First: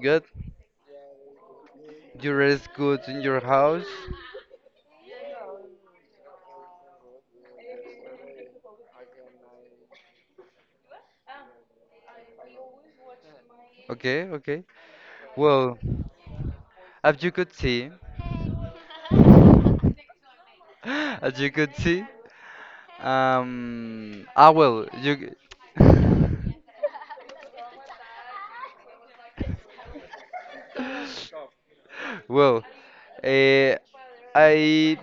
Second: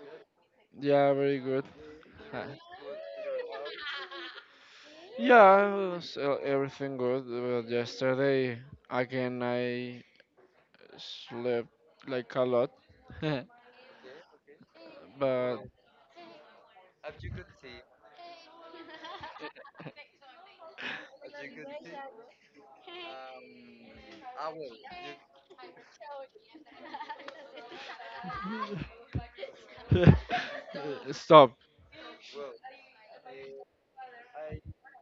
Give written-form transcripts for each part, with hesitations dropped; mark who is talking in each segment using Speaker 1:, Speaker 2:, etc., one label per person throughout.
Speaker 1: Good?
Speaker 2: Yeah, very good.
Speaker 1: You
Speaker 2: Uh,
Speaker 1: rest good in your house?
Speaker 2: Yeah, so everything good. Well, yesterday again I slept like a lot,
Speaker 1: Okay, okay.
Speaker 2: but
Speaker 1: Well, as you could see, as you could see, um, ah, well, you,
Speaker 2: stop.
Speaker 1: well, eh, I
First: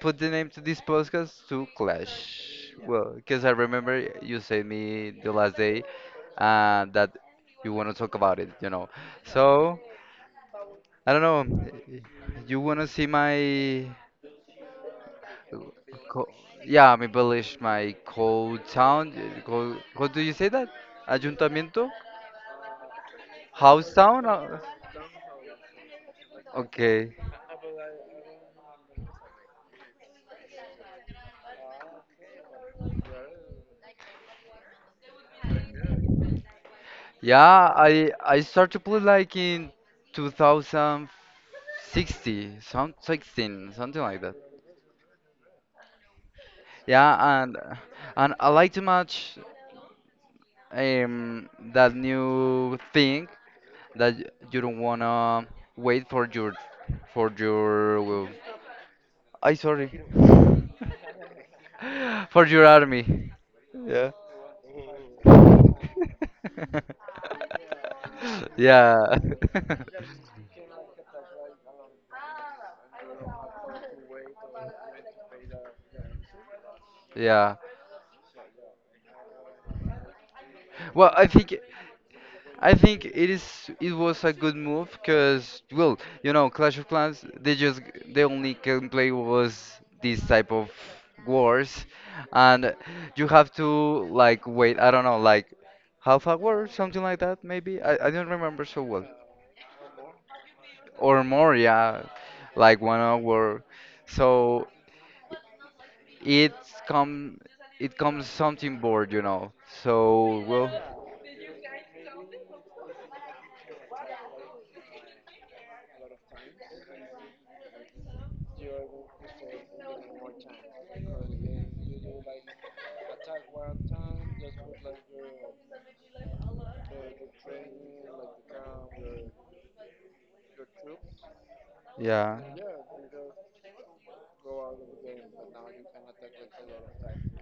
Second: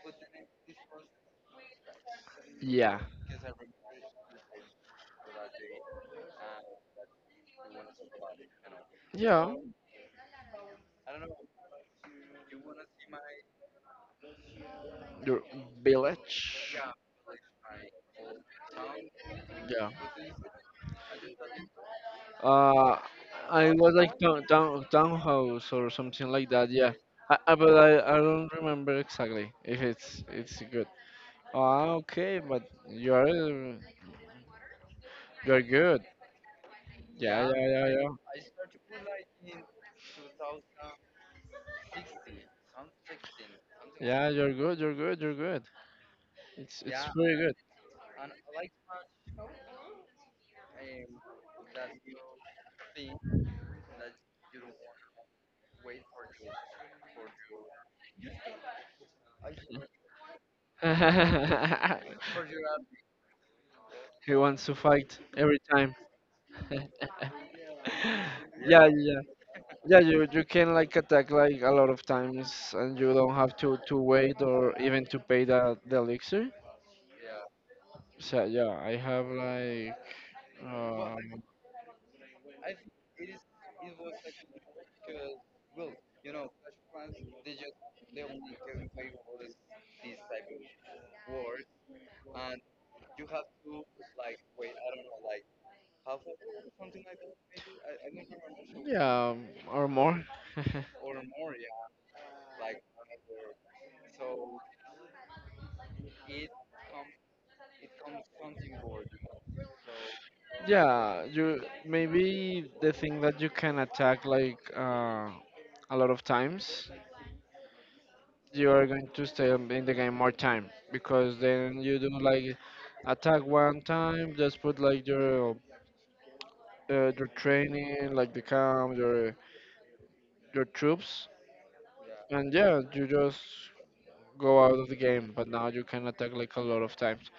Speaker 1: put the name to this podcast to Clash.
Speaker 2: Yeah,
Speaker 1: Well, because I remember you said me the last day that you want to talk about it.
Speaker 2: yeah.
Speaker 1: So, I don't know. You want to see my
Speaker 2: Your
Speaker 1: Co- co-
Speaker 2: village.
Speaker 1: yeah, mi village, my cold town.
Speaker 2: Yeah.
Speaker 1: What do you say that? Ayuntamiento?
Speaker 2: Uh, I
Speaker 1: House
Speaker 2: was like
Speaker 1: town?
Speaker 2: town town townhouse or something like that. Yeah.
Speaker 1: Okay.
Speaker 2: But I, don't remember exactly if it's good. Ah, okay, but you're you're good. Yeah, Yeah,
Speaker 1: Yeah,
Speaker 2: yeah, yeah, yeah.
Speaker 1: I started to play like in 2060, some 16, something like
Speaker 2: Yeah,
Speaker 1: that.
Speaker 2: you're good. You're good. You're good. It's yeah, pretty
Speaker 1: Yeah,
Speaker 2: good.
Speaker 1: and I like too much that new thing that you don't wanna wait for your for your I sorry for your army. Yeah.
Speaker 2: He wants to fight every time. yeah, yeah,
Speaker 1: yeah.
Speaker 2: yeah, yeah. You can like attack like a lot of times, and you don't have to wait or even to pay the elixir.
Speaker 1: yeah.
Speaker 2: So yeah, I have like
Speaker 1: Well,
Speaker 2: uh,
Speaker 1: I think it is it was a good move because well, you know, Clash of Clans they just the only gameplay was this type of wars and you have to like wait, I don't know, like half hour, something like that maybe. I don't remember so well.
Speaker 2: yeah or more.
Speaker 1: Or more, yeah, like 1 hour. So it's come, it comes something bored, you know. So well,
Speaker 2: Yeah, you maybe the thing that you can attack like a lot of times, you are going to in the game more time because then you do like attack one time, just put like your training, like the camp, your troops,
Speaker 1: yeah,
Speaker 2: and yeah, you just go out of the game. But now you can attack like a lot of times.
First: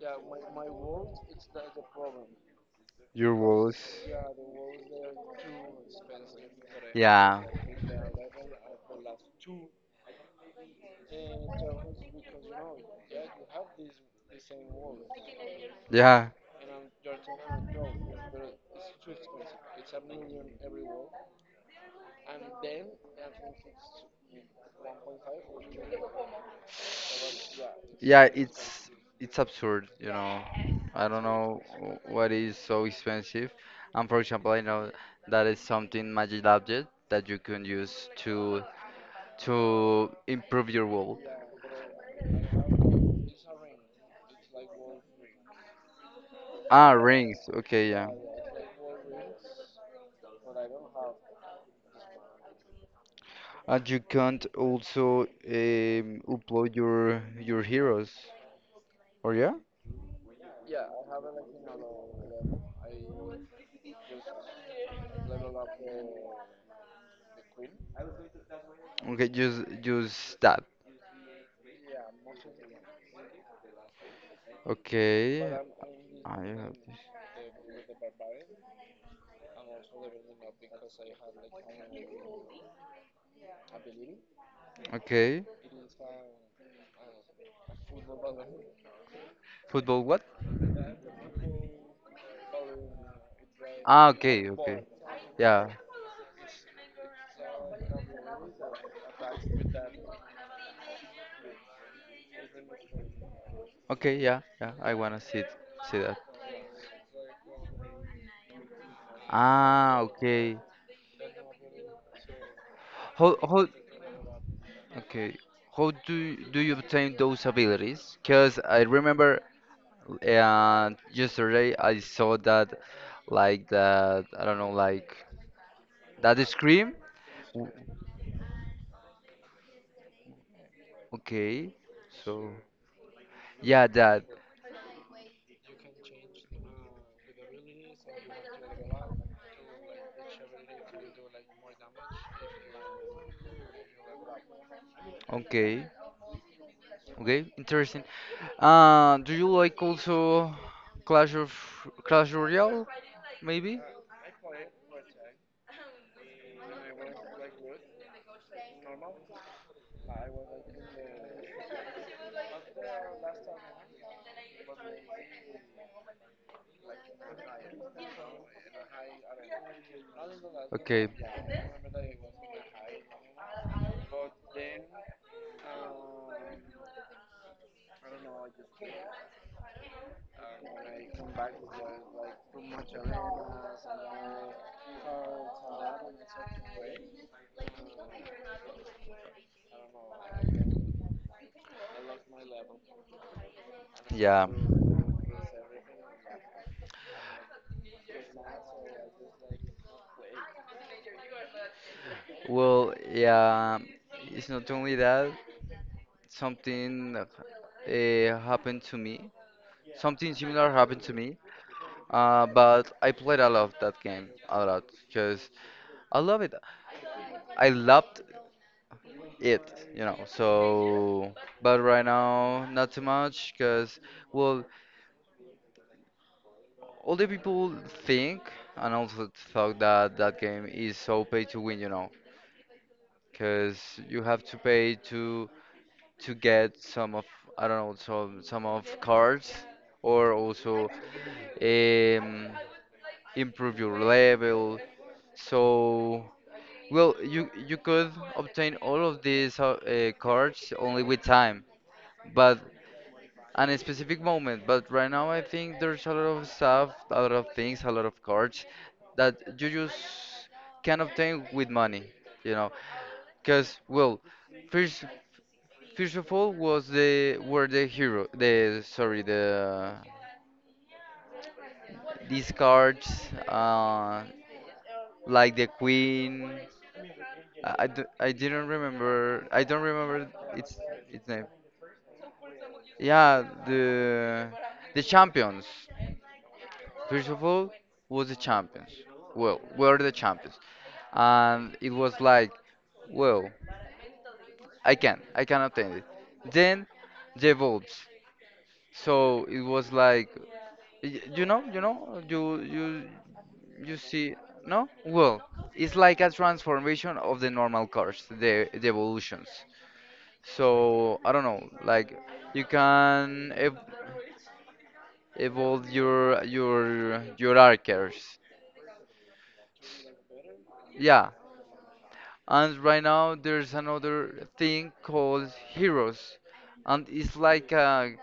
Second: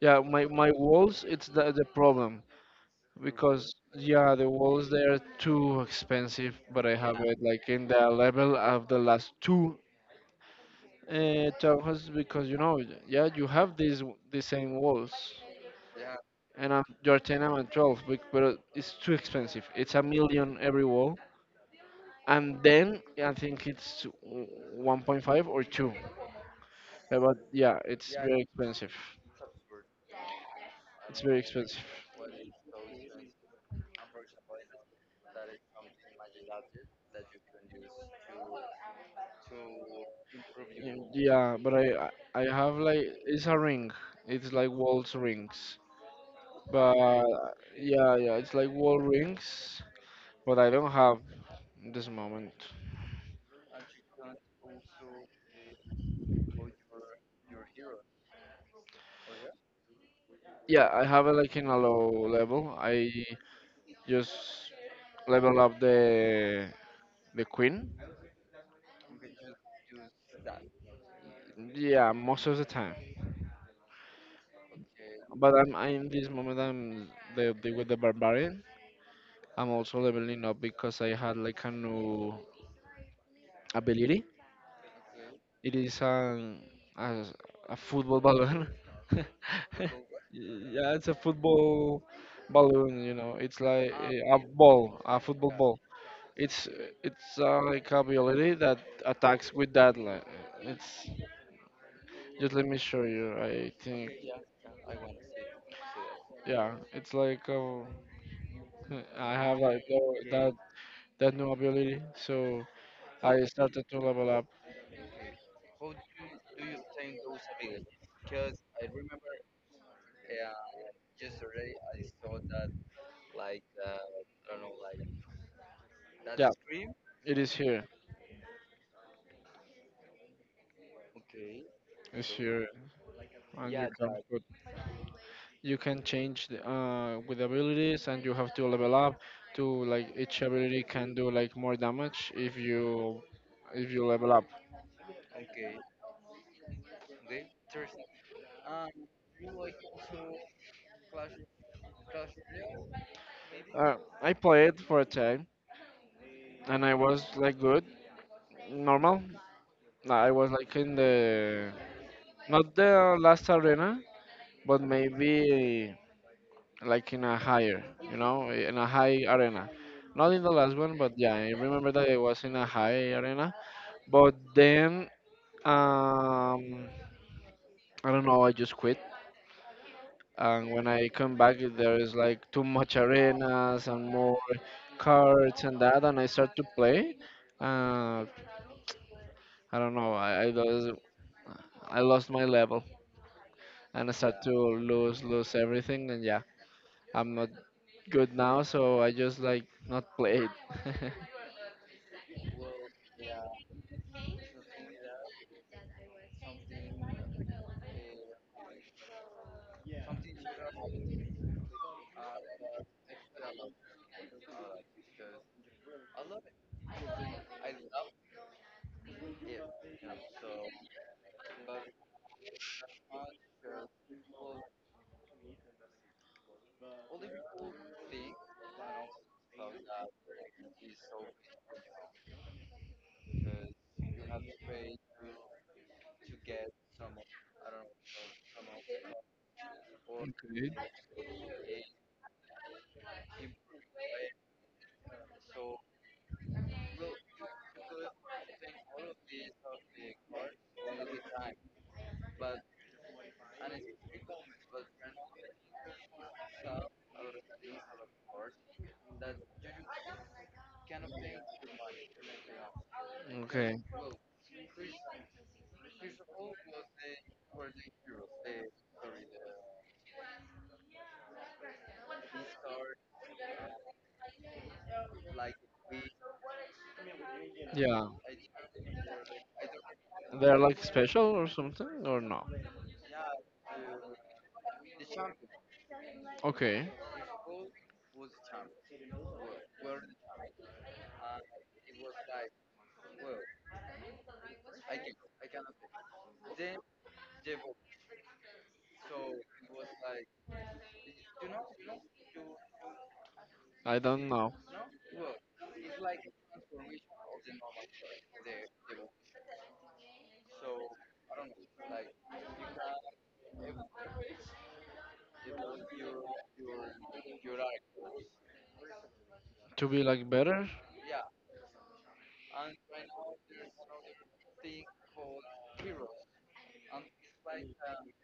Speaker 2: Yeah, my walls, it's the problem
Speaker 1: your
Speaker 2: because
Speaker 1: walls,
Speaker 2: yeah the walls they are too expensive but I have, yeah, it
Speaker 1: yeah,
Speaker 2: like in the level of the last two townhouses because you know yeah you have these the same walls,
Speaker 1: yeah,
Speaker 2: and I'm you're 10, I'm at 12 but it's too expensive. It's a million every wall, and then I think it's 1.5 or 2. But yeah, it's, yeah,
Speaker 1: yeah.
Speaker 2: very
Speaker 1: It's
Speaker 2: expensive.
Speaker 1: it's absurd, you know. I
Speaker 2: It's
Speaker 1: don't
Speaker 2: very
Speaker 1: know
Speaker 2: expensive.
Speaker 1: what is so expensive. And for example, I know that is something magic object that you can use to improve your world?
Speaker 2: Yeah, but I have like it's a ring. It's like walls rings.
Speaker 1: Ah,
Speaker 2: But
Speaker 1: rings. Okay, yeah.
Speaker 2: yeah, it's like wall rings, but I don't have in this moment.
Speaker 1: And you can't also upload your heroes, or yeah?
Speaker 2: Yeah, I have it like in a low level. I just level up the queen.
Speaker 1: Okay, just that.
Speaker 2: Yeah, most of the time.
Speaker 1: Okay.
Speaker 2: But in this
Speaker 1: I
Speaker 2: moment
Speaker 1: have this.
Speaker 2: I'm the with the barbarian. I'm also leveling up because I had like a new ability.
Speaker 1: Okay.
Speaker 2: It is a, a football balloon.
Speaker 1: Football what?
Speaker 2: Yeah, it's a football balloon. You know, it's like
Speaker 1: Ah,
Speaker 2: a
Speaker 1: okay, okay.
Speaker 2: ball, a football
Speaker 1: Yeah.
Speaker 2: ball. It's it's like a ability that attacks with that. Like, it's just let me show you. I think
Speaker 1: Okay, yeah, yeah. I wanna see it, see that.
Speaker 2: yeah, it's like I have like
Speaker 1: Ah,
Speaker 2: that
Speaker 1: okay.
Speaker 2: that new ability. So I
Speaker 1: How
Speaker 2: started to level up.
Speaker 1: okay? How do you obtain those abilities? Because I remember yesterday I saw that like that I don't know like that
Speaker 2: Yeah,
Speaker 1: scream.
Speaker 2: it is
Speaker 1: W-
Speaker 2: here.
Speaker 1: Okay,
Speaker 2: It's
Speaker 1: so
Speaker 2: here, and
Speaker 1: yeah, that
Speaker 2: you can change the, with abilities, and you have to level up to like each ability can do like more damage if you level up.
Speaker 1: okay, okay, interesting. Do you like also Clash of Clash Royale? Maybe.
Speaker 2: uh, I played for a time, and I was like good, normal. Nah, I was like in the, not the last arena, but maybe like in a higher, you know, in a high arena, not in the last one,
Speaker 1: Okay.
Speaker 2: but yeah, I remember that I was in a high arena. But then um I don't know, I just quit. And when I come back, there is like too much arenas and more cards and that, and I start to play. Uh, I don't know, lost, I lost my level and I start
Speaker 1: Yeah.
Speaker 2: to lose everything. And yeah, I'm not good now, so I just like not played.
Speaker 1: Well, yeah, it's not only that. Something uh, happened to me. Something similar happened to me. But I played a lot that game, a lot, because I love it. I loved it, you know. So, but right now, not too much, because well, all the people think and also thought that that game is so pay to win, you know. Because you have to pay to get some of I don't know some of cards or
Speaker 2: Okay.
Speaker 1: also um, improve your level. So well, you could obtain all of these cards only with time, but and a specific moment. But right now, I think there's a lot of stuff, a lot of things, a lot of cards that you just can obtain with money. You know,
Speaker 2: Okay,
Speaker 1: because well, first first of all, was the were the hero the sorry the these cards uh, like the queen. I, d-
Speaker 2: yeah,
Speaker 1: I didn't remember. I don't remember
Speaker 2: they're
Speaker 1: its
Speaker 2: like special
Speaker 1: its
Speaker 2: or
Speaker 1: name.
Speaker 2: something, or no?
Speaker 1: Yeah, the champions.
Speaker 2: Okay,
Speaker 1: First of all, was the champions. Well, were the champions, and it was like, well, I can obtain it. Then the vaults. So it was like. Y- You know, you know, you you
Speaker 2: I
Speaker 1: you
Speaker 2: don't
Speaker 1: see,
Speaker 2: know.
Speaker 1: no? Well, it's like a transformation of the normal cars, the evolutions. So I don't know, like you can ev evolve your your archers.
Speaker 2: To be like better.
Speaker 1: Yeah, and right now there's another thing called heroes, and it's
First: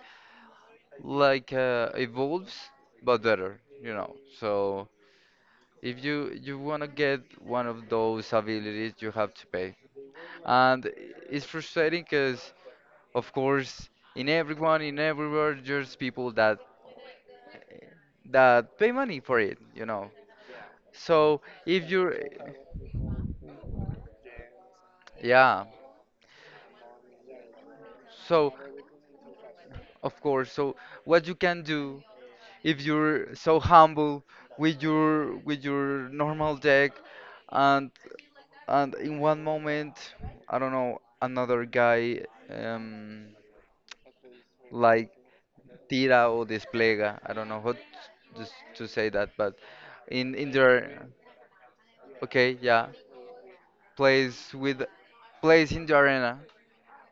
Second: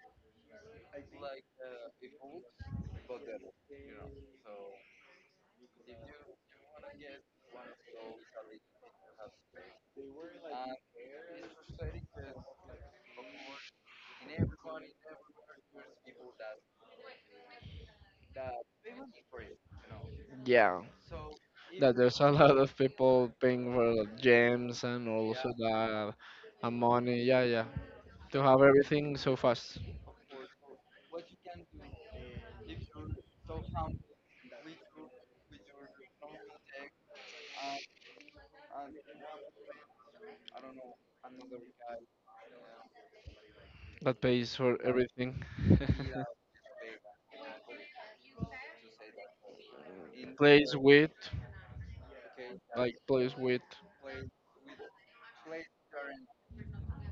Speaker 1: like a evolves but better, you know. So if you want to get one of those abilities, you have to pay. And it's frustrating because, of course, in everywhere, there's people that pay money for it, you know.
Speaker 2: Yeah.
Speaker 1: So if
Speaker 2: That
Speaker 1: you're,
Speaker 2: there's a lot of people paying for the gems and also
Speaker 1: yeah.
Speaker 2: the money. Yeah, yeah. To
Speaker 1: So
Speaker 2: have everything so fast
Speaker 1: of course, so what you can do if you're so humble with your normal deck, and and in one moment, I don't know, another guy um
Speaker 2: that pays for
Speaker 1: like
Speaker 2: everything.
Speaker 1: tira o despliega. I don't know how just to say that, but in the
Speaker 2: Plays with,
Speaker 1: okay, yeah,
Speaker 2: like, plays with.
Speaker 1: plays with plays in the arena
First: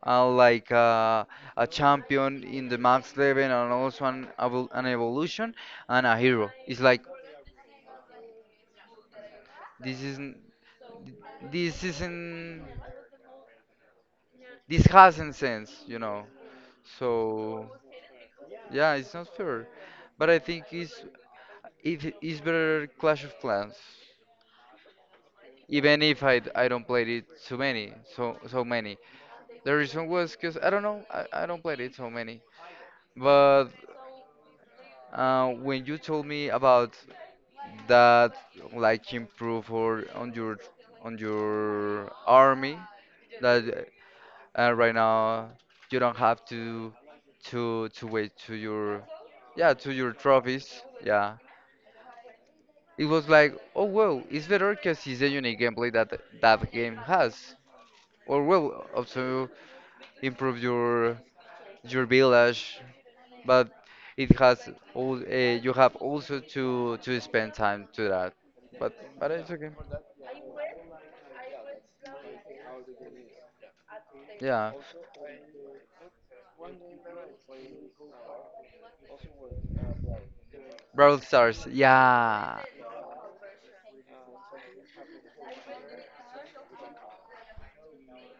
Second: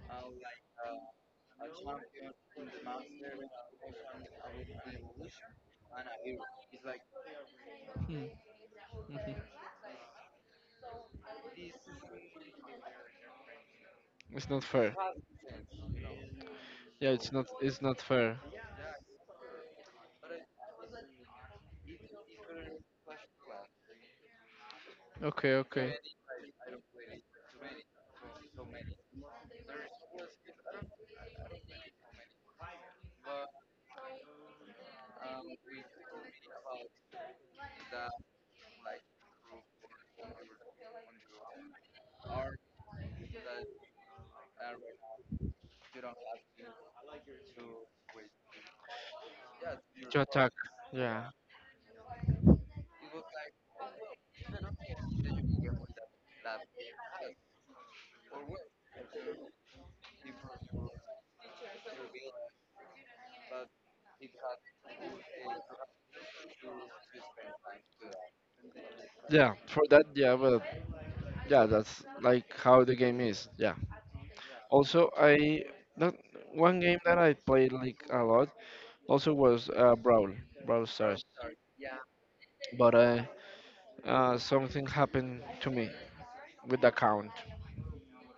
Speaker 1: and like a champion in the max level and also an evolution and a hero. It's like
Speaker 2: Hmm, mhm.
Speaker 1: this isn't this isn't
Speaker 2: It's not
Speaker 1: this
Speaker 2: fair.
Speaker 1: hasn't sense, you know.
Speaker 2: Yeah, it's not.
Speaker 1: So
Speaker 2: It's not fair.
Speaker 1: yeah, it's not fair, but I think it is better Clash of Clans.
Speaker 2: Okay, okay.
Speaker 1: Even if I don't play it too many so so many the reason was because I don't know I don't play it so many but when you told me about that like improve or on your army that right now you don't have to wait to your yeah to your
Speaker 2: To attack.
Speaker 1: trophies
Speaker 2: Yeah.
Speaker 1: yeah it was like oh well it's better because it's a unique gameplay that game has or well also improve your village, but it has all you have also to spend time to that. But but
Speaker 2: Yeah.
Speaker 1: it's okay.
Speaker 2: For that, yeah. Well. Yeah, that's like how the game is. Yeah,
Speaker 1: Yeah,
Speaker 2: also I that one game that I played like a lot also was brawl
Speaker 1: Brawl
Speaker 2: stars,
Speaker 1: Stars. Yeah,
Speaker 2: but something happened to me with the account.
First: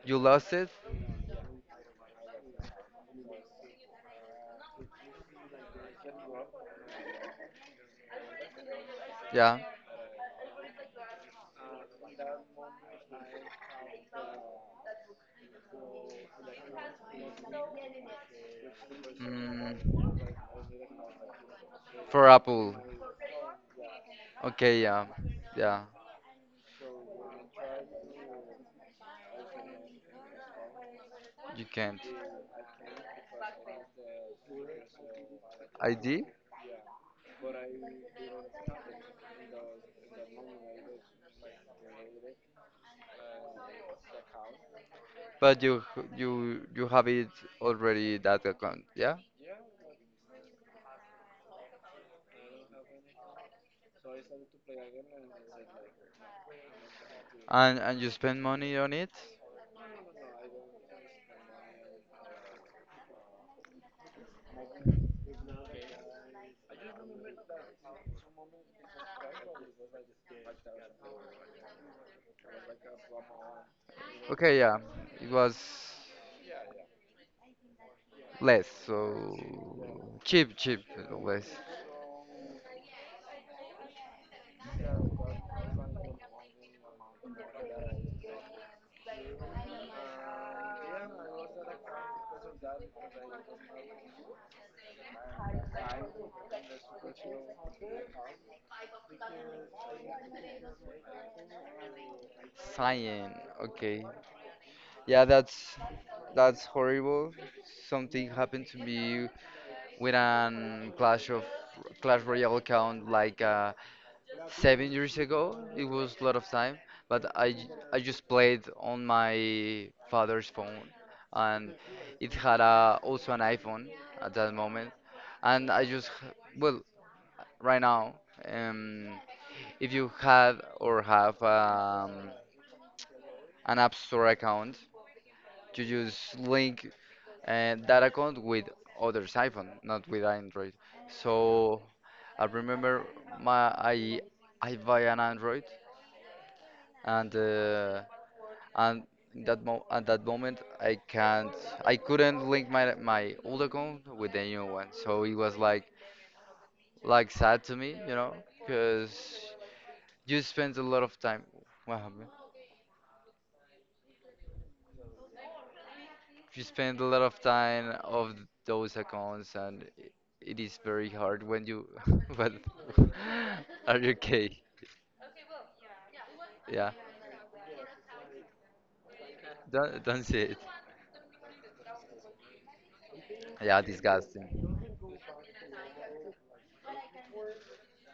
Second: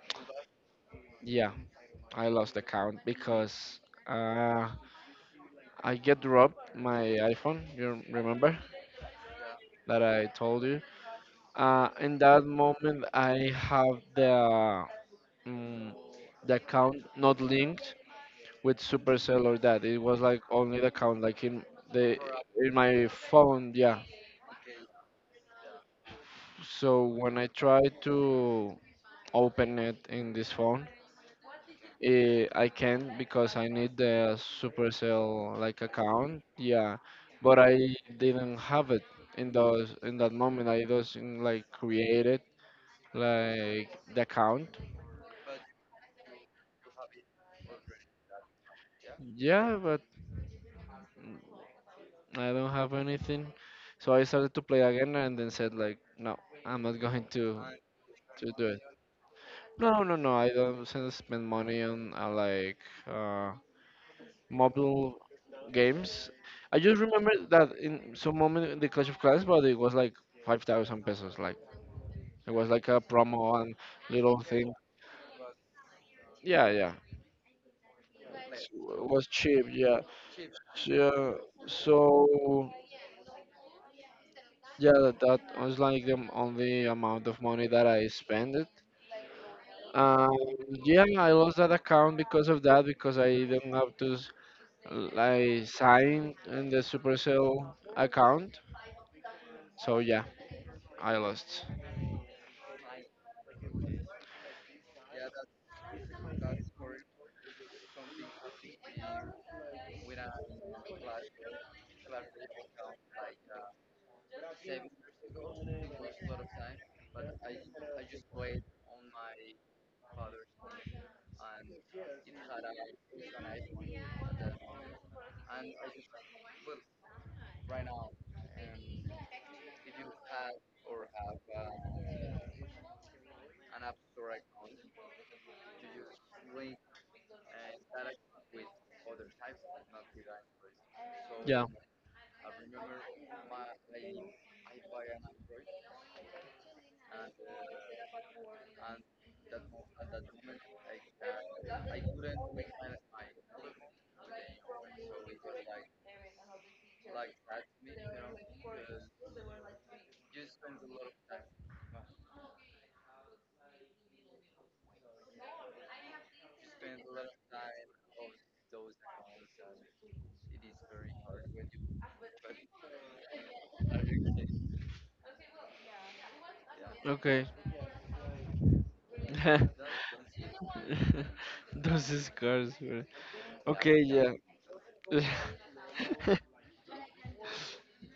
Speaker 1: you lost it.
Speaker 2: Yeah, I lost the account because uh I get robbed my iPhone. You remember
Speaker 1: Yeah,
Speaker 2: that I told you. In that moment I have um, the account not linked with Supercell or
Speaker 1: mm,
Speaker 2: that. It was like only the account like in the
Speaker 1: for
Speaker 2: in
Speaker 1: Apple.
Speaker 2: my phone, yeah.
Speaker 1: Okay, yeah, yeah,
Speaker 2: So when I try to open it in this phone,
Speaker 1: you can't.
Speaker 2: I can't because I need the Supercell like
Speaker 1: ID?
Speaker 2: account, yeah. But I didn't have it in those in that moment. I doesn't like create it, like the account,
Speaker 1: But you have it already that account, yeah?
Speaker 2: yeah. But I don't have anything. So I started to play again and then said like, no, I'm not going to.
Speaker 1: And you spend
Speaker 2: To do it.
Speaker 1: money on it?
Speaker 2: No, no, no. I don't spend money on like uh, mobile games. I just remember that in some moment in the Clash of Clans, but it was like 5,000 pesos. Like it was like a promo and little
Speaker 1: Okay,
Speaker 2: thing.
Speaker 1: yeah. It was
Speaker 2: Yeah, yeah.
Speaker 1: less,
Speaker 2: It
Speaker 1: so
Speaker 2: was cheap. Yeah.
Speaker 1: cheap, cheap,
Speaker 2: So,
Speaker 1: less.
Speaker 2: yeah. So yeah, that, that was like the only amount of money that I spent. Um, yeah, I lost that account because of that because I didn't have to like signed in the Supercell account. So yeah, I lost.
Speaker 1: Cyan, okay. Yeah, that's horrible. Something happened to me with an Clash Royale account like a 7 years ago. It was a lot of time, but I just played on my father's phone, and it had a, also an iPhone at that moment, and I just h- well right now um if you had or have an App Store account, you just link that account with others iPhone, not with Android.
Speaker 2: Yeah.
Speaker 1: So I remember my I buy an Android and and in that mo at that moment I couldn't link my my old account with the new one, so it was like sad to me, you know, because you spend a lot of time. Wow, man. You spend a lot of time of those accounts and it is very hard when you but are you okay yeah
Speaker 2: Okay.
Speaker 1: don't say it
Speaker 2: Those scars, man.
Speaker 1: yeah
Speaker 2: Okay. Yeah.
Speaker 1: disgusting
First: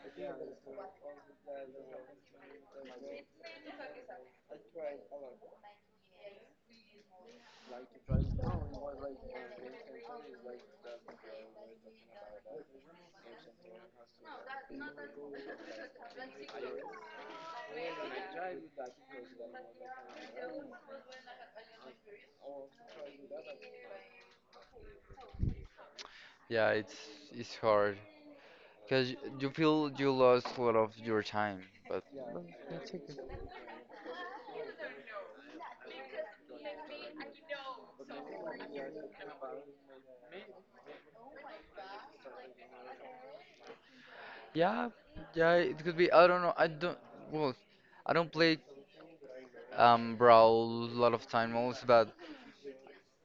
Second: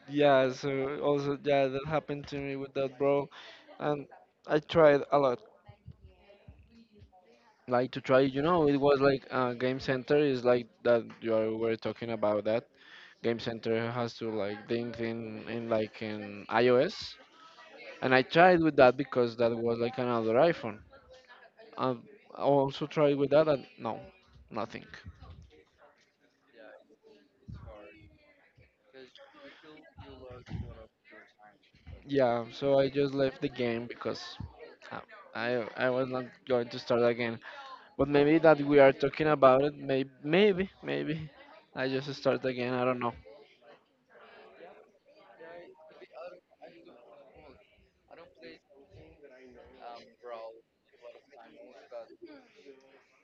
Speaker 2: Yeah. So also yeah, that happened to me with that, bro, and I tried a lot. Like to try, you know, it was like Game Center is like that. Were talking about that. Game Center has to like think in like in iOS. And I tried with that because that was like another iPhone. Um, I also tried with that, and no, nothing.
Speaker 1: yeah it's hard because you feel you lost a lot of your time, but
Speaker 2: Yeah, so I just left the game because uh, I was not going to start again. But maybe that we are talking about it, maybe maybe I just start again. I don't know.
Speaker 1: yeah, yeah, it could be. I don't know. I don't. Well, I don't play Brawl a lot of time also, but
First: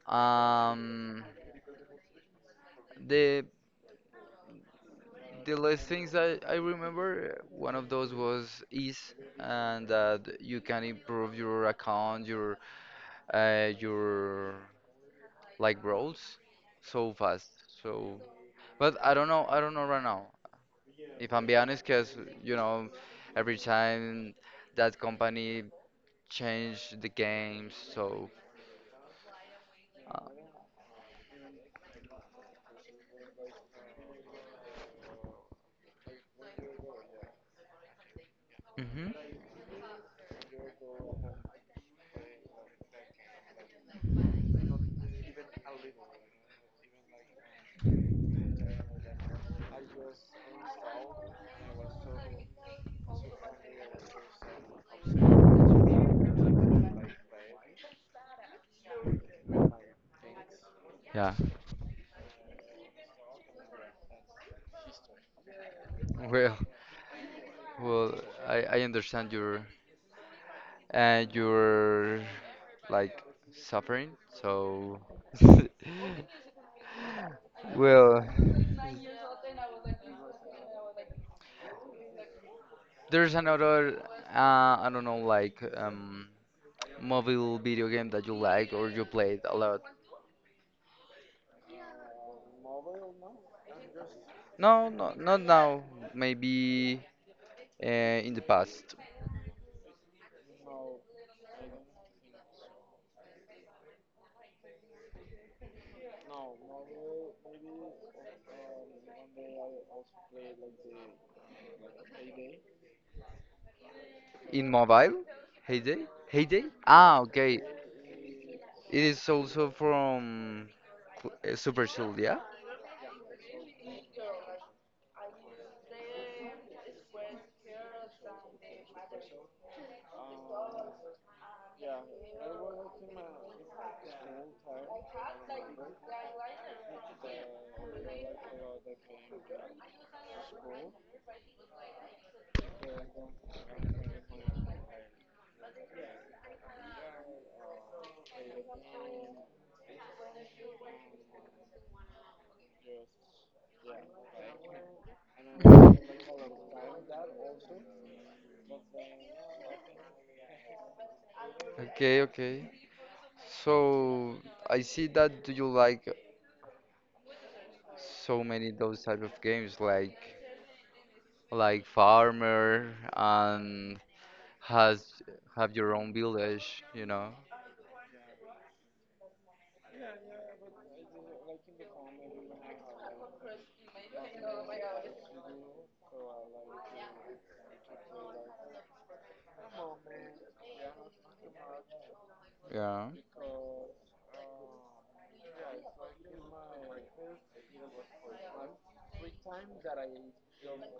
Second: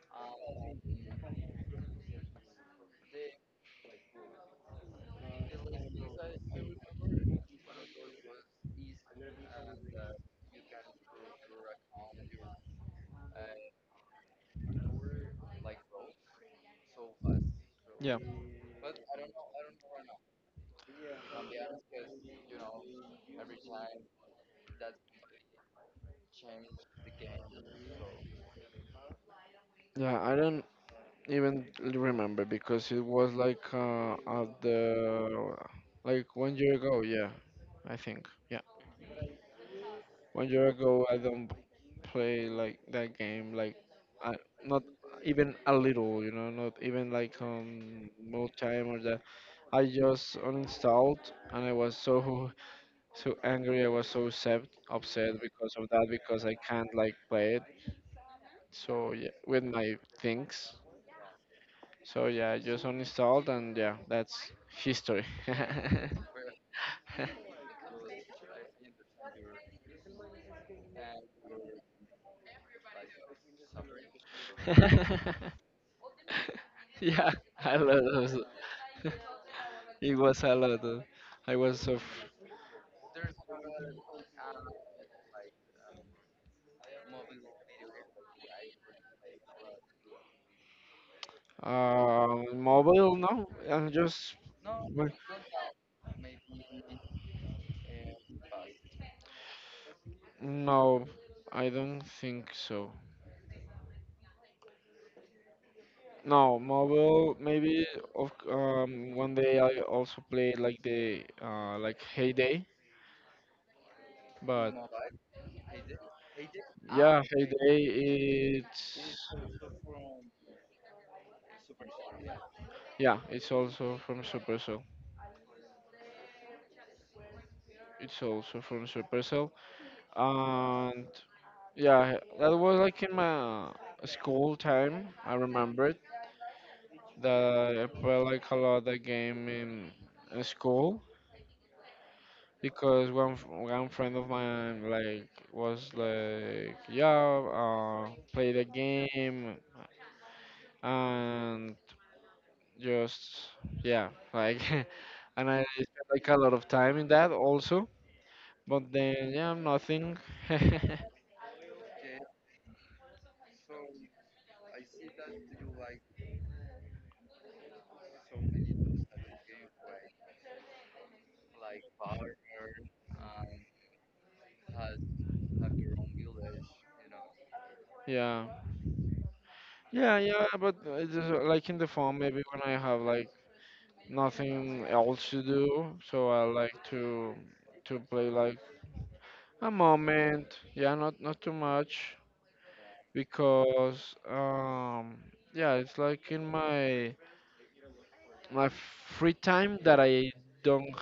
Speaker 1: um the the last things I remember one of those was ease and that you can improve your account, your like brawls so fast.
Speaker 2: Yeah.
Speaker 1: So, but I don't know. I don't know right now, if I'm being honest, because you know, every time that company changed the games, so
Speaker 2: Yeah,
Speaker 1: uh,
Speaker 2: I don't even remember because it was like at the like one year ago. Yeah, I think. Yeah,
Speaker 1: hmm
Speaker 2: one year ago. I don't play like that game like I, not even a little, you know, not even like more time or that. I just uninstalled and I was so so angry. I was so upset because of that because I can't like play it. So yeah, with my things.
Speaker 1: yeah.
Speaker 2: So yeah, I just uninstalled and yeah, that's history.
Speaker 1: Well, well, I understand your and your like suffering. So,
Speaker 2: Yeah, I lot
Speaker 1: well,
Speaker 2: of. It was a lot. Of, I was of
Speaker 1: there's another I don't know like mobile video game that you like or you played a lot.
Speaker 2: mobile. No, I just,
Speaker 1: No,
Speaker 2: well,
Speaker 1: no, not now. Maybe uh, in the past.
Speaker 2: no. I don't think so. No, mobile. Maybe of one day I also played like the like Heyday,
Speaker 1: In
Speaker 2: but
Speaker 1: mobile? Heyday? Heyday? Ah,
Speaker 2: yeah,
Speaker 1: okay.
Speaker 2: Heyday.
Speaker 1: It is
Speaker 2: It's
Speaker 1: also from Super Shield, yeah?
Speaker 2: yeah, it's also from Supercell. It's also from Supercell, and yeah, that was like in my school time. I remembered that I played like a lot that game in school because one friend of mine like was like, yeah, play the game and just yeah, like, and I spent like a lot of time in that also. But then yeah, nothing.
Speaker 1: Okay, okay. So I see that you like so many those type of games like farmer and has have your own village, you know?
Speaker 2: Yeah. Yeah, yeah, but just like in the phone, maybe when I have like nothing else to do, so I like to play like a moment. Yeah, not not too much
Speaker 1: Yeah.
Speaker 2: because yeah, it's like in my my free time that I don't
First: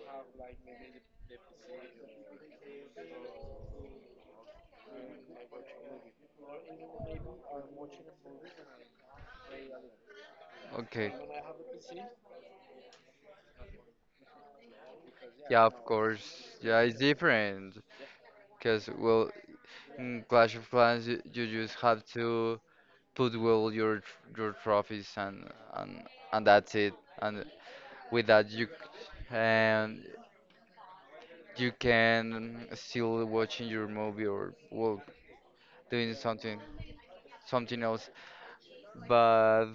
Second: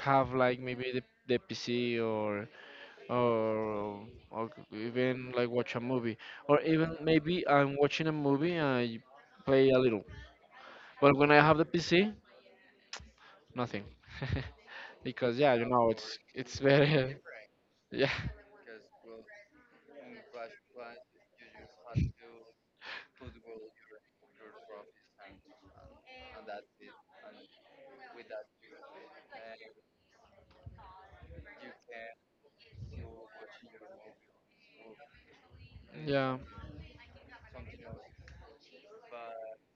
Speaker 2: have like maybe the PC or or even like watch a movie, or even maybe I'm watching a movie and I play a little.
Speaker 1: Okay.
Speaker 2: But when I have the PC, nothing. Because yeah,
Speaker 1: Yeah,
Speaker 2: you
Speaker 1: of
Speaker 2: know,
Speaker 1: course.
Speaker 2: it's
Speaker 1: Yeah, it's
Speaker 2: better.
Speaker 1: different.
Speaker 2: Yeah.
Speaker 1: Because well, in Clash of Clans, you just have to put well your your trophies and and and that's it. And with that, and you can still watching your movie or well doing
Speaker 2: Yeah.
Speaker 1: something something else. But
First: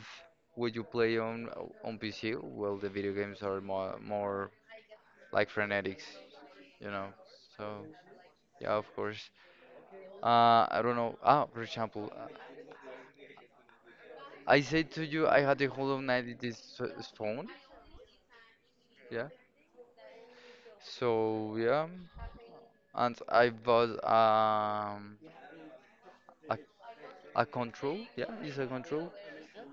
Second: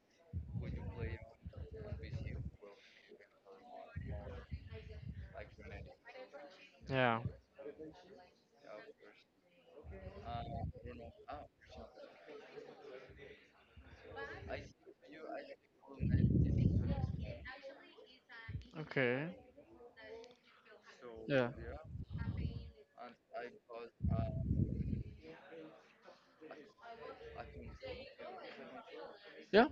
Speaker 1: would you play on PC? Well, the video games are more like frenetics, you know.
Speaker 2: Yeah.
Speaker 1: So yeah, of course. I don't know. Ah, for example. I said to you, I had a Hollow Knight in this phone. Yeah.
Speaker 2: Okay. Yeah.
Speaker 1: So yeah, and I bought a a control. Yeah, it's a control
Speaker 2: Yeah.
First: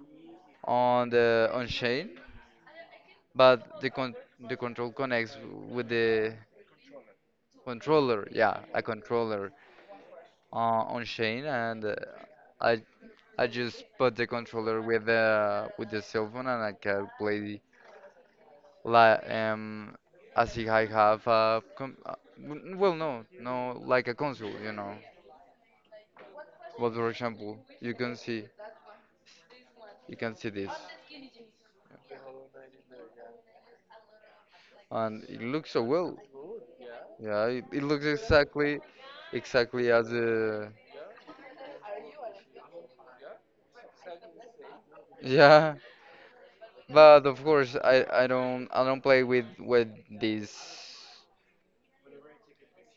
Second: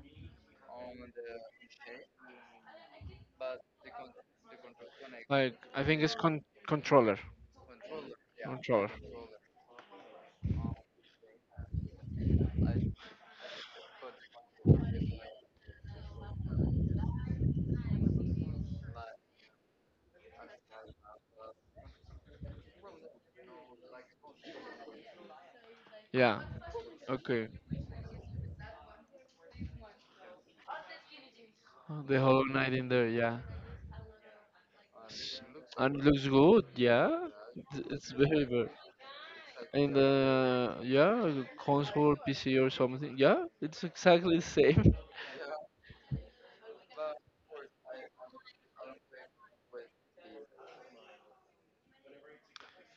Speaker 1: on the on chain, but the control connects
Speaker 2: Like I
Speaker 1: with
Speaker 2: think it's
Speaker 1: the
Speaker 2: controller.
Speaker 1: controller. Yeah, a
Speaker 2: Controller.
Speaker 1: controller on chain, and I I just put the controller with the cell phone, and I can play like as if I have a com w- well no no like a console, you know,
Speaker 2: Yeah.
Speaker 1: but for
Speaker 2: Okay.
Speaker 1: example you can see this
Speaker 2: Oh, The Hollow Knight in there, yeah.
Speaker 1: and it looks so
Speaker 2: And it
Speaker 1: well,
Speaker 2: looks good, yeah.
Speaker 1: yeah, it looks
Speaker 2: It's very good.
Speaker 1: exactly exactly
Speaker 2: And
Speaker 1: as
Speaker 2: yeah, the console, PC or something. Yeah, it's exactly the same.
Speaker 1: yeah but of course I don't I don't play with these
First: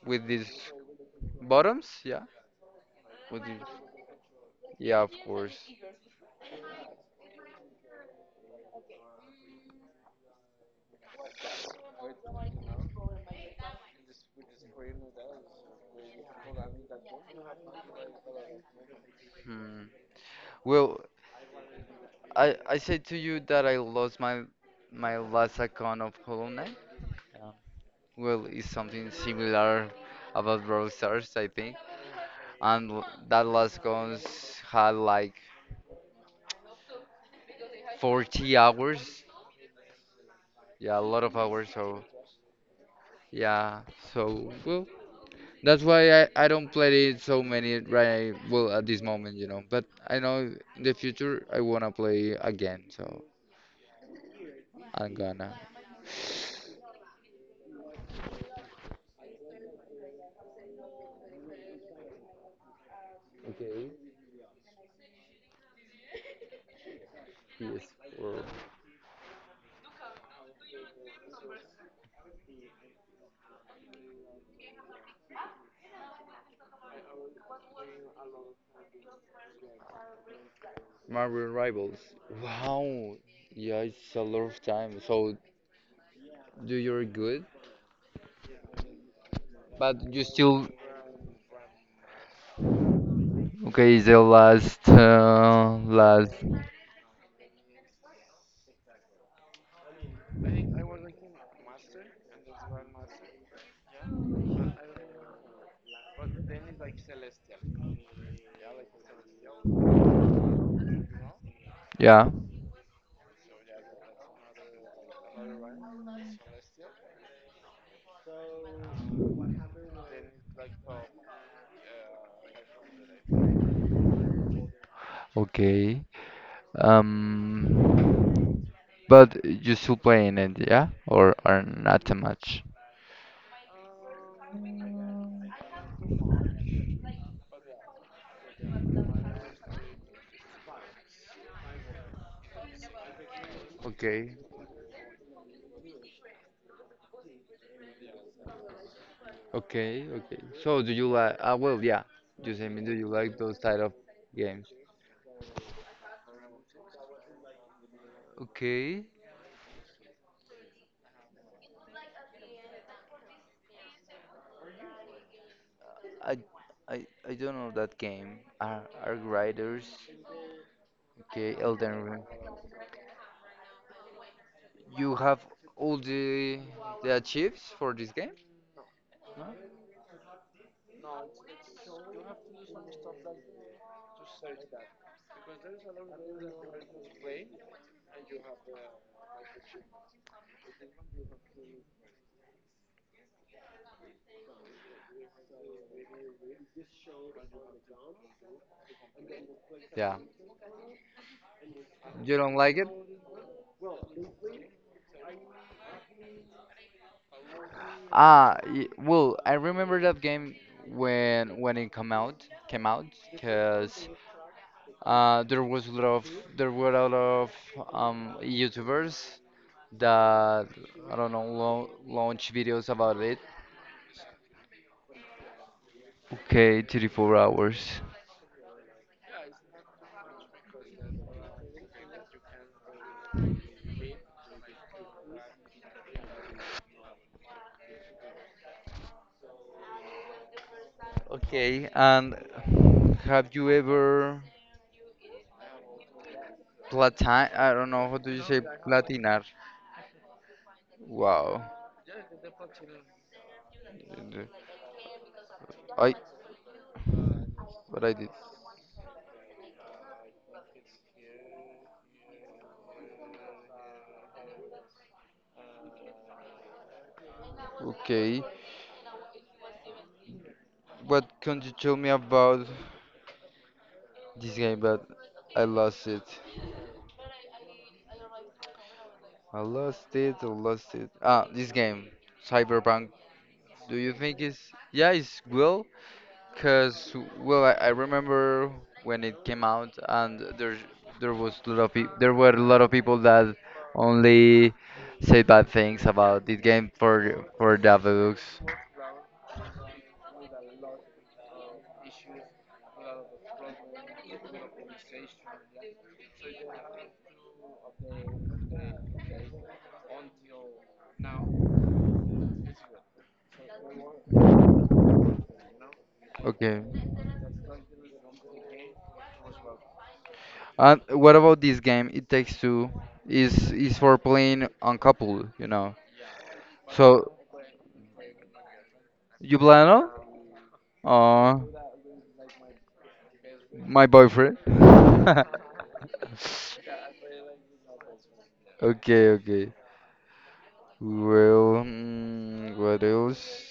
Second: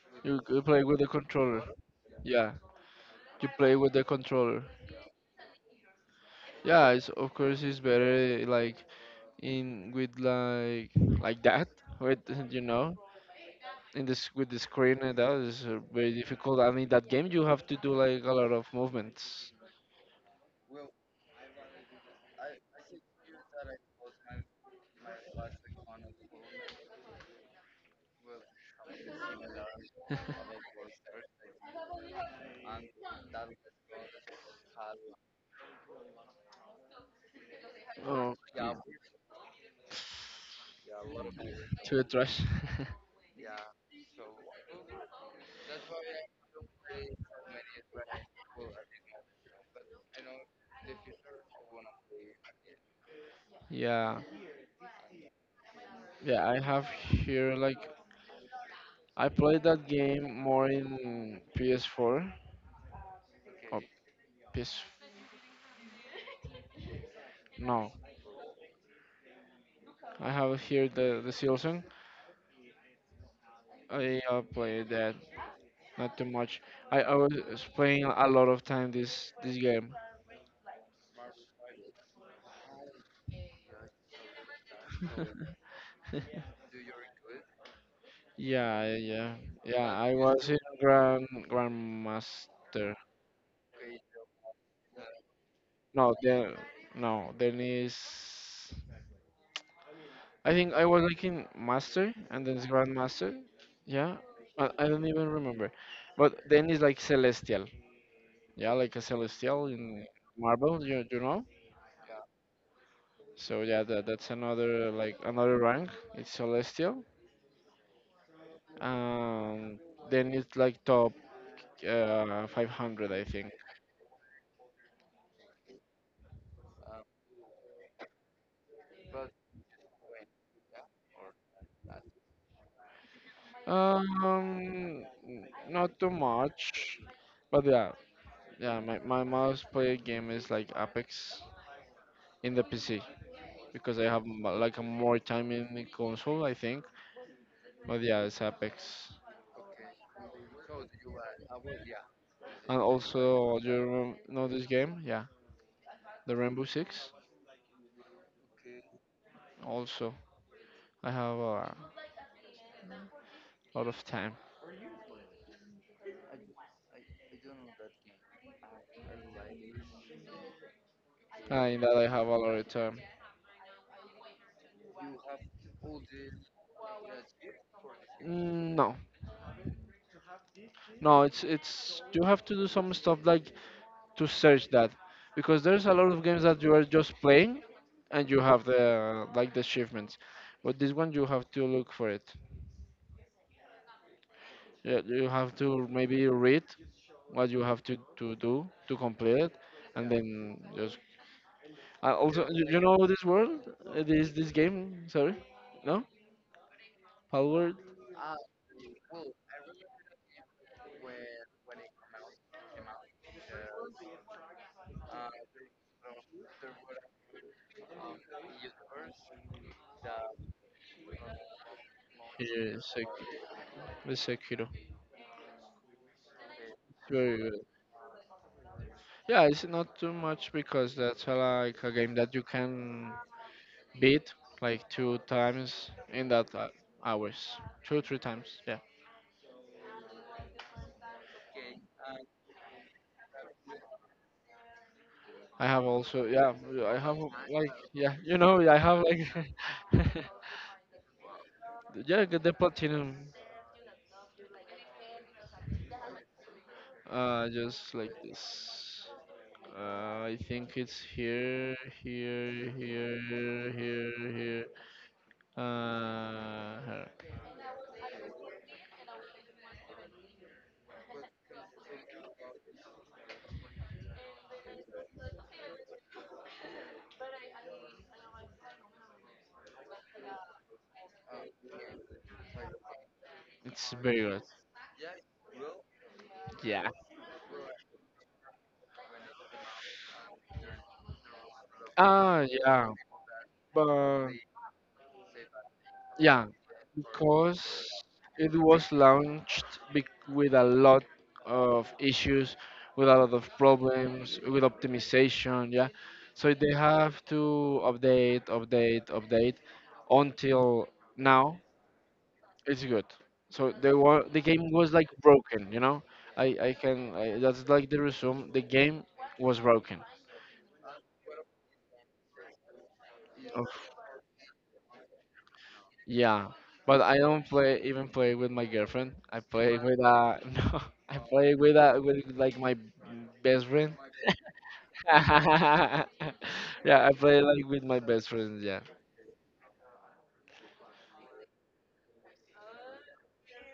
Speaker 1: with these
Speaker 2: Play with the controller.
Speaker 1: bottoms yeah
Speaker 2: Yeah,
Speaker 1: with
Speaker 2: you
Speaker 1: these,
Speaker 2: play with the controller.
Speaker 1: yeah of course
Speaker 2: Yeah, it's, of course it's better like in with like that with you know in this with the screen and that is very difficult. And in that game you have to do like a lot of movements.
Speaker 1: hmm. Well I said to you that I lost my my last account of Hollow Knight. Yeah. Well, it's something similar about Brawl Stars, I think. And that last guns had like
Speaker 2: Oh,
Speaker 1: 40 hours. Yeah, a lot of hours.
Speaker 2: to the
Speaker 1: So
Speaker 2: trash.
Speaker 1: yeah, so well, that's why I don't play it so many right well at this moment, you know. But I know in the future I wanna play again, so
Speaker 2: Yeah,
Speaker 1: I'm gonna.
Speaker 2: yeah. I have here like I played that game more in PS4 or
Speaker 1: Okay.
Speaker 2: PS. No,
Speaker 1: PS4.
Speaker 2: I have here the Silson. I played that. Not too much. I was playing a lot of time this game.
Speaker 1: Marvel Rivals. Wow. Yeah, it's a lot of time. So, do you're good,
Speaker 2: Yeah, yeah, yeah.
Speaker 1: but
Speaker 2: I
Speaker 1: you
Speaker 2: was in
Speaker 1: still
Speaker 2: Grandmaster.
Speaker 1: okay,
Speaker 2: No, then no, then is. I think I was like in Master and then it's Grandmaster. Yeah, I don't even remember. But then it's like Celestial. Yeah, like a Celestial in Marvel. You know.
Speaker 1: yeah,
Speaker 2: So yeah, that, that's another like another rank. It's Celestial. Um, then it's like top 500, I think.
Speaker 1: okay. Um, but you still playing it, yeah, or are not too much?
Speaker 2: Um, Not too much, but yeah, yeah. My most played game is like Apex in the PC because I have
Speaker 1: Okay,
Speaker 2: like more time in the console, I think. But yeah, it's Apex.
Speaker 1: okay, okay. So, do you like? Ah, well, yeah. You say
Speaker 2: And
Speaker 1: me, do you like
Speaker 2: also,
Speaker 1: those
Speaker 2: do
Speaker 1: type
Speaker 2: you
Speaker 1: of
Speaker 2: know this
Speaker 1: games?
Speaker 2: game? Yeah, the Rainbow Six.
Speaker 1: Okay.
Speaker 2: Also, I have a lot of time.
Speaker 1: I, I don't know that game. Are Riders? Okay,
Speaker 2: In that,
Speaker 1: Elden
Speaker 2: I
Speaker 1: Ring.
Speaker 2: have a lot of time.
Speaker 1: You have all the achieves for this game?
Speaker 2: Mm, No,
Speaker 1: No?
Speaker 2: no, it's you have to do some stuff like to search that because there's a lot of games that you are just playing and you have the like the achievements but this one you have to look for it. Yeah, you have to maybe read what you have to do to complete it and
Speaker 1: Yeah.
Speaker 2: then just
Speaker 1: You
Speaker 2: also
Speaker 1: don't like
Speaker 2: you
Speaker 1: it?
Speaker 2: know this world. This game, sorry, no, Palworld.
Speaker 1: Ah, well, I remember that game when it come out came out because there was a lot of there were a lot of YouTubers that I don't know launch
Speaker 2: Yeah,
Speaker 1: videos about it.
Speaker 2: The Sekiro,
Speaker 1: Okay,
Speaker 2: very
Speaker 1: 34
Speaker 2: good.
Speaker 1: hours.
Speaker 2: Yeah, it's not too much because that's like a game that you can beat like two times in that hours, two three times. Yeah,
Speaker 1: Okay, and have you ever?
Speaker 2: I have also, yeah, I have
Speaker 1: Platine,
Speaker 2: like,
Speaker 1: I don't know,
Speaker 2: yeah,
Speaker 1: how do
Speaker 2: you
Speaker 1: you
Speaker 2: know,
Speaker 1: say
Speaker 2: I have like
Speaker 1: platinar? Wow.
Speaker 2: yeah, get the platinum
Speaker 1: I,
Speaker 2: just
Speaker 1: what
Speaker 2: like
Speaker 1: I did.
Speaker 2: this. I think it's here, here, here, here, here. Here.
Speaker 1: Okay. What can you tell me about this game? But I lost it. I lost it. I lost it. Ah, this game, Cyberpunk.
Speaker 2: It's
Speaker 1: Do you
Speaker 2: very good.
Speaker 1: think it's yeah, it's well
Speaker 2: Yeah.
Speaker 1: cause well, I remember when it came out, and there was a lot of peop there
Speaker 2: Ah,
Speaker 1: were a lot
Speaker 2: yeah.
Speaker 1: of people that
Speaker 2: But
Speaker 1: only said bad things
Speaker 2: yeah,
Speaker 1: about this game for
Speaker 2: cause
Speaker 1: Davedux.
Speaker 2: it was launched with a lot of issues, with a lot of problems, with optimization. Yeah, so they have to update, update, update until now. It's good. So they were the game was like broken. You know,
Speaker 1: Okay.
Speaker 2: that's like the resume. The game was broken.
Speaker 1: And what about this game? It Takes Two
Speaker 2: Oof.
Speaker 1: is for playing uncoupled, you know.
Speaker 2: Yeah, but I
Speaker 1: So
Speaker 2: don't play even play with my girlfriend. I
Speaker 1: you
Speaker 2: play
Speaker 1: play
Speaker 2: with
Speaker 1: alone?
Speaker 2: no, I play
Speaker 1: Oh,
Speaker 2: with like my best friend.
Speaker 1: my boyfriend.
Speaker 2: Yeah, I play like with my best friends. Yeah,
Speaker 1: Okay, okay. Well, mm, what else?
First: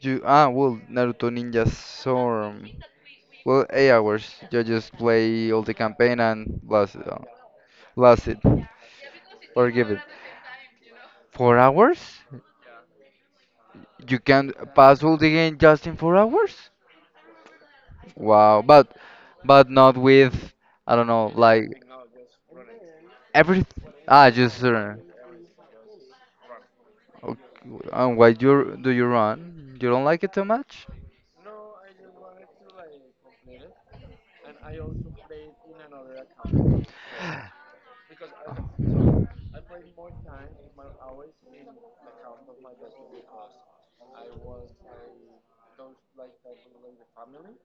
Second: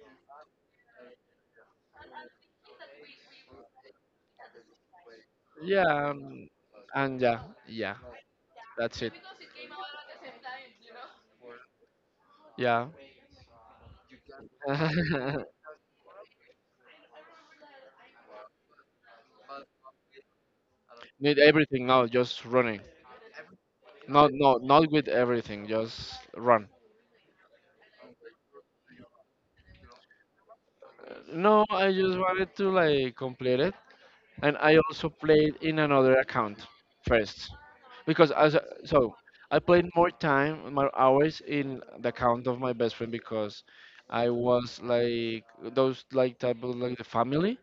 Speaker 1: You ah well, Naruto Ninja Storm. Well, 8 hours. You just play all the
Speaker 2: yeah,
Speaker 1: campaign and blast it,
Speaker 2: and yeah, yeah,
Speaker 1: last it
Speaker 2: that's it.
Speaker 1: or give it. 4 hours?
Speaker 2: Yeah,
Speaker 1: You can pass all the game just in 4 hours? Wow, but not with I don't know
Speaker 2: need
Speaker 1: like
Speaker 2: everything now. Just running.
Speaker 1: every. Ah,
Speaker 2: Not, no,
Speaker 1: just
Speaker 2: not with everything. Just run.
Speaker 1: okay. And why do you run? You don't like it too much?
Speaker 2: No, I just wanted to like complete it, and I also played in another account first. So I played more time, more hours in the account of my best friend because I was like those like type of like the family,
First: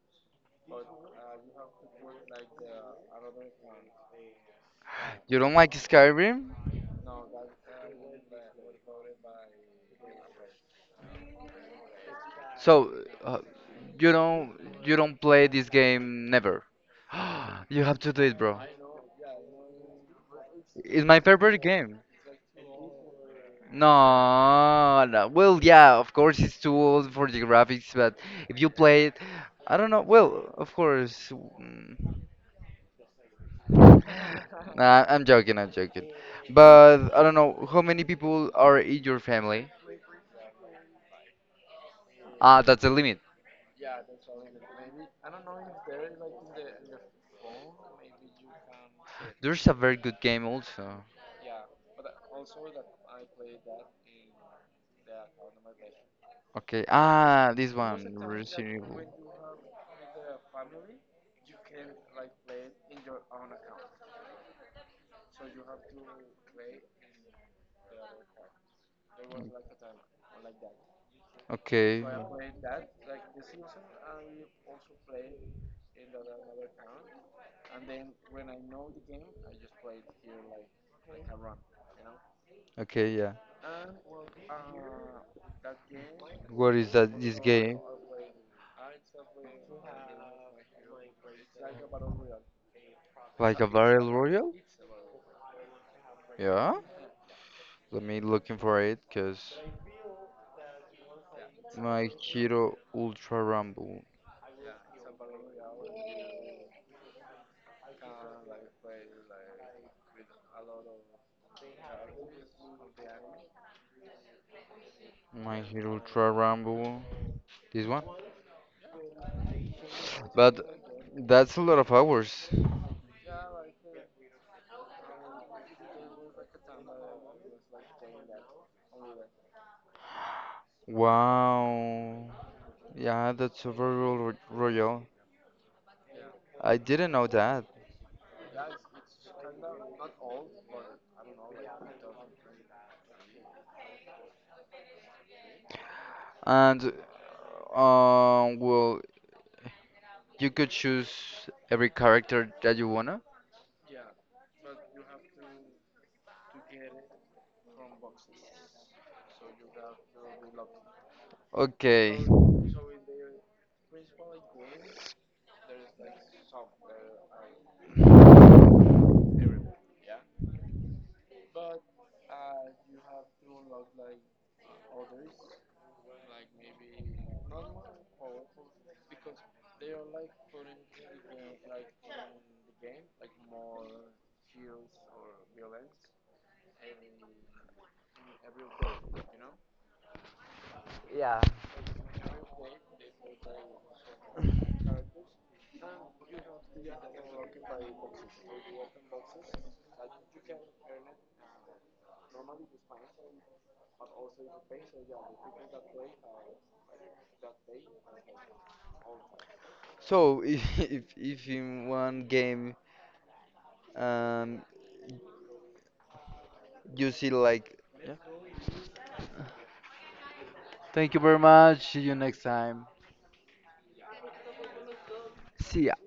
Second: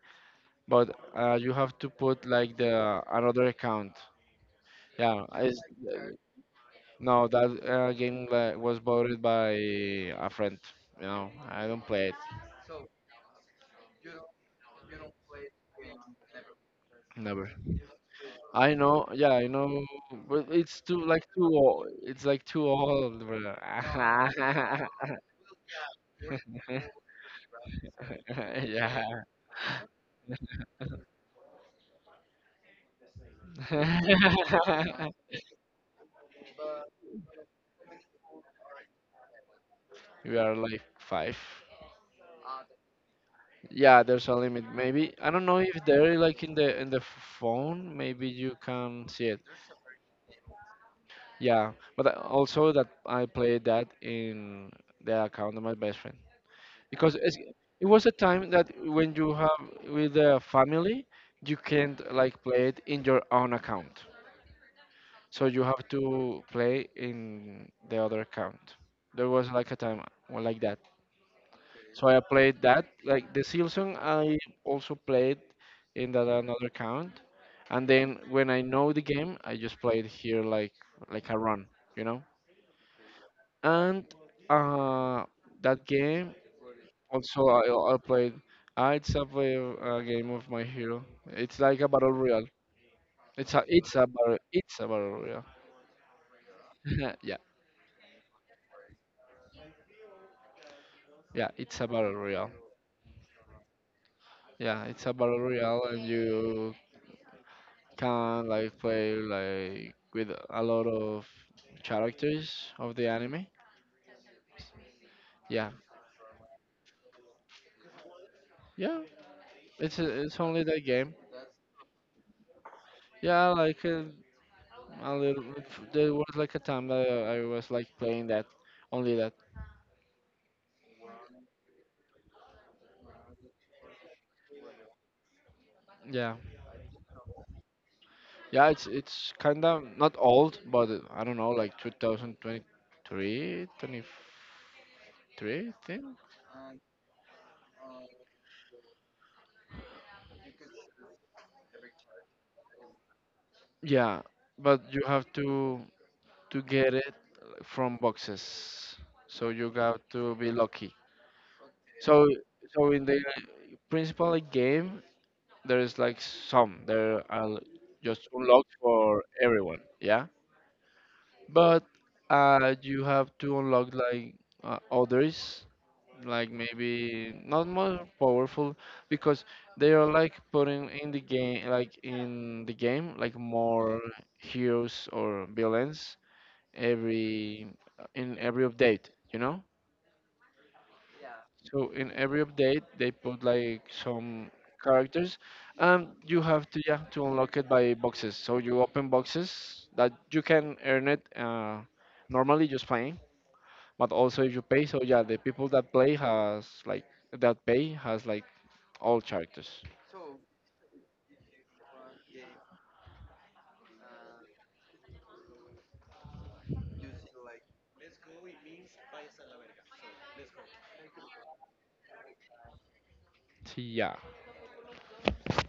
Speaker 2: but you have to put like the another account. Yeah,
Speaker 1: You don't
Speaker 2: it's,
Speaker 1: like Skyrim?
Speaker 2: no, that game like, was borrowed by a friend. You know, I don't play it.
Speaker 1: So, uh, you don't you don't play this game never.
Speaker 2: Never.
Speaker 1: You have to do it, bro.
Speaker 2: I know. Yeah, I know. But it's too
Speaker 1: It's my
Speaker 2: like too
Speaker 1: favorite
Speaker 2: old.
Speaker 1: game.
Speaker 2: It's like too old, bro.
Speaker 1: No, no. Well, yeah, of course it's too old for the graphics, but if you play it,
Speaker 2: yeah.
Speaker 1: I don't know. Well, of course. Mm. Nah, I'm joking. I'm joking. But I don't know how many people are in your family.
Speaker 2: We are like five.
Speaker 1: Ah, that's the limit.
Speaker 2: Yeah, there's a limit. Maybe I don't know if they're like in the phone. Maybe you can see it.
Speaker 1: There's a very good game also.
Speaker 2: Yeah, but also that I played that in the account of my best friend
Speaker 1: Okay.
Speaker 2: because
Speaker 1: Ah, this
Speaker 2: it was a
Speaker 1: one,
Speaker 2: time that
Speaker 1: Resident Evil.
Speaker 2: when you have with the family, you can't like play it in your own account. So you have to play in the other account. There was like a time like that.
Speaker 1: Okay.
Speaker 2: So I played that. Like the Silson, I also played in that another account. And then when I know the game, I just played here like a run, you know.
Speaker 1: Okay, yeah.
Speaker 2: And uh, that game
Speaker 1: What is that? This
Speaker 2: also
Speaker 1: game
Speaker 2: I played. It's a, play, a game of my hero. It's like a battle royale. It's
Speaker 1: like
Speaker 2: a
Speaker 1: a
Speaker 2: it's a
Speaker 1: battle
Speaker 2: battle
Speaker 1: royale?
Speaker 2: it's a battle royale.
Speaker 1: Yeah.
Speaker 2: Yeah,
Speaker 1: Let me looking for it, cause
Speaker 2: yeah, it's a
Speaker 1: My
Speaker 2: battle royale.
Speaker 1: Hero Ultra Rumble.
Speaker 2: Yeah, it's a battle royale, and you can like play like with a lot of characters of the anime.
Speaker 1: My
Speaker 2: Yeah,
Speaker 1: Hero Ultra Rumble. This one?
Speaker 2: yeah. It's only
Speaker 1: But
Speaker 2: that game.
Speaker 1: that's a lot of hours.
Speaker 2: Yeah, like a little. There was like a time that I was like playing that, only that.
Speaker 1: Wow. Yeah, that's a battle royale.
Speaker 2: Yeah,
Speaker 1: I didn't know that.
Speaker 2: yeah. It's kind of not old, but I don't know, like 2023, 23, twenty-three, I think.
Speaker 1: And well, you could choose every character that you wanna.
Speaker 2: Yeah, but you have to get it from boxes, so you got to be lucky.
Speaker 1: Okay.
Speaker 2: So so in the principal game, there is like some there are l- just unlocked for everyone, yeah. But you have to unlock like others, like maybe not more powerful because they are like putting in the game, like in the game, like more heroes or villains every in every update, you know.
Speaker 1: Yeah.
Speaker 2: So in every update, they put like some characters, and you have to yeah to unlock it by boxes. So you open boxes that you can earn it normally just playing, but also if you pay. So yeah, the people that play has like that pay has like all characters.
Speaker 1: So if if in one game um you see like yeah, thank you very much. See you next time.
Speaker 2: So yeah.
Speaker 1: See ya.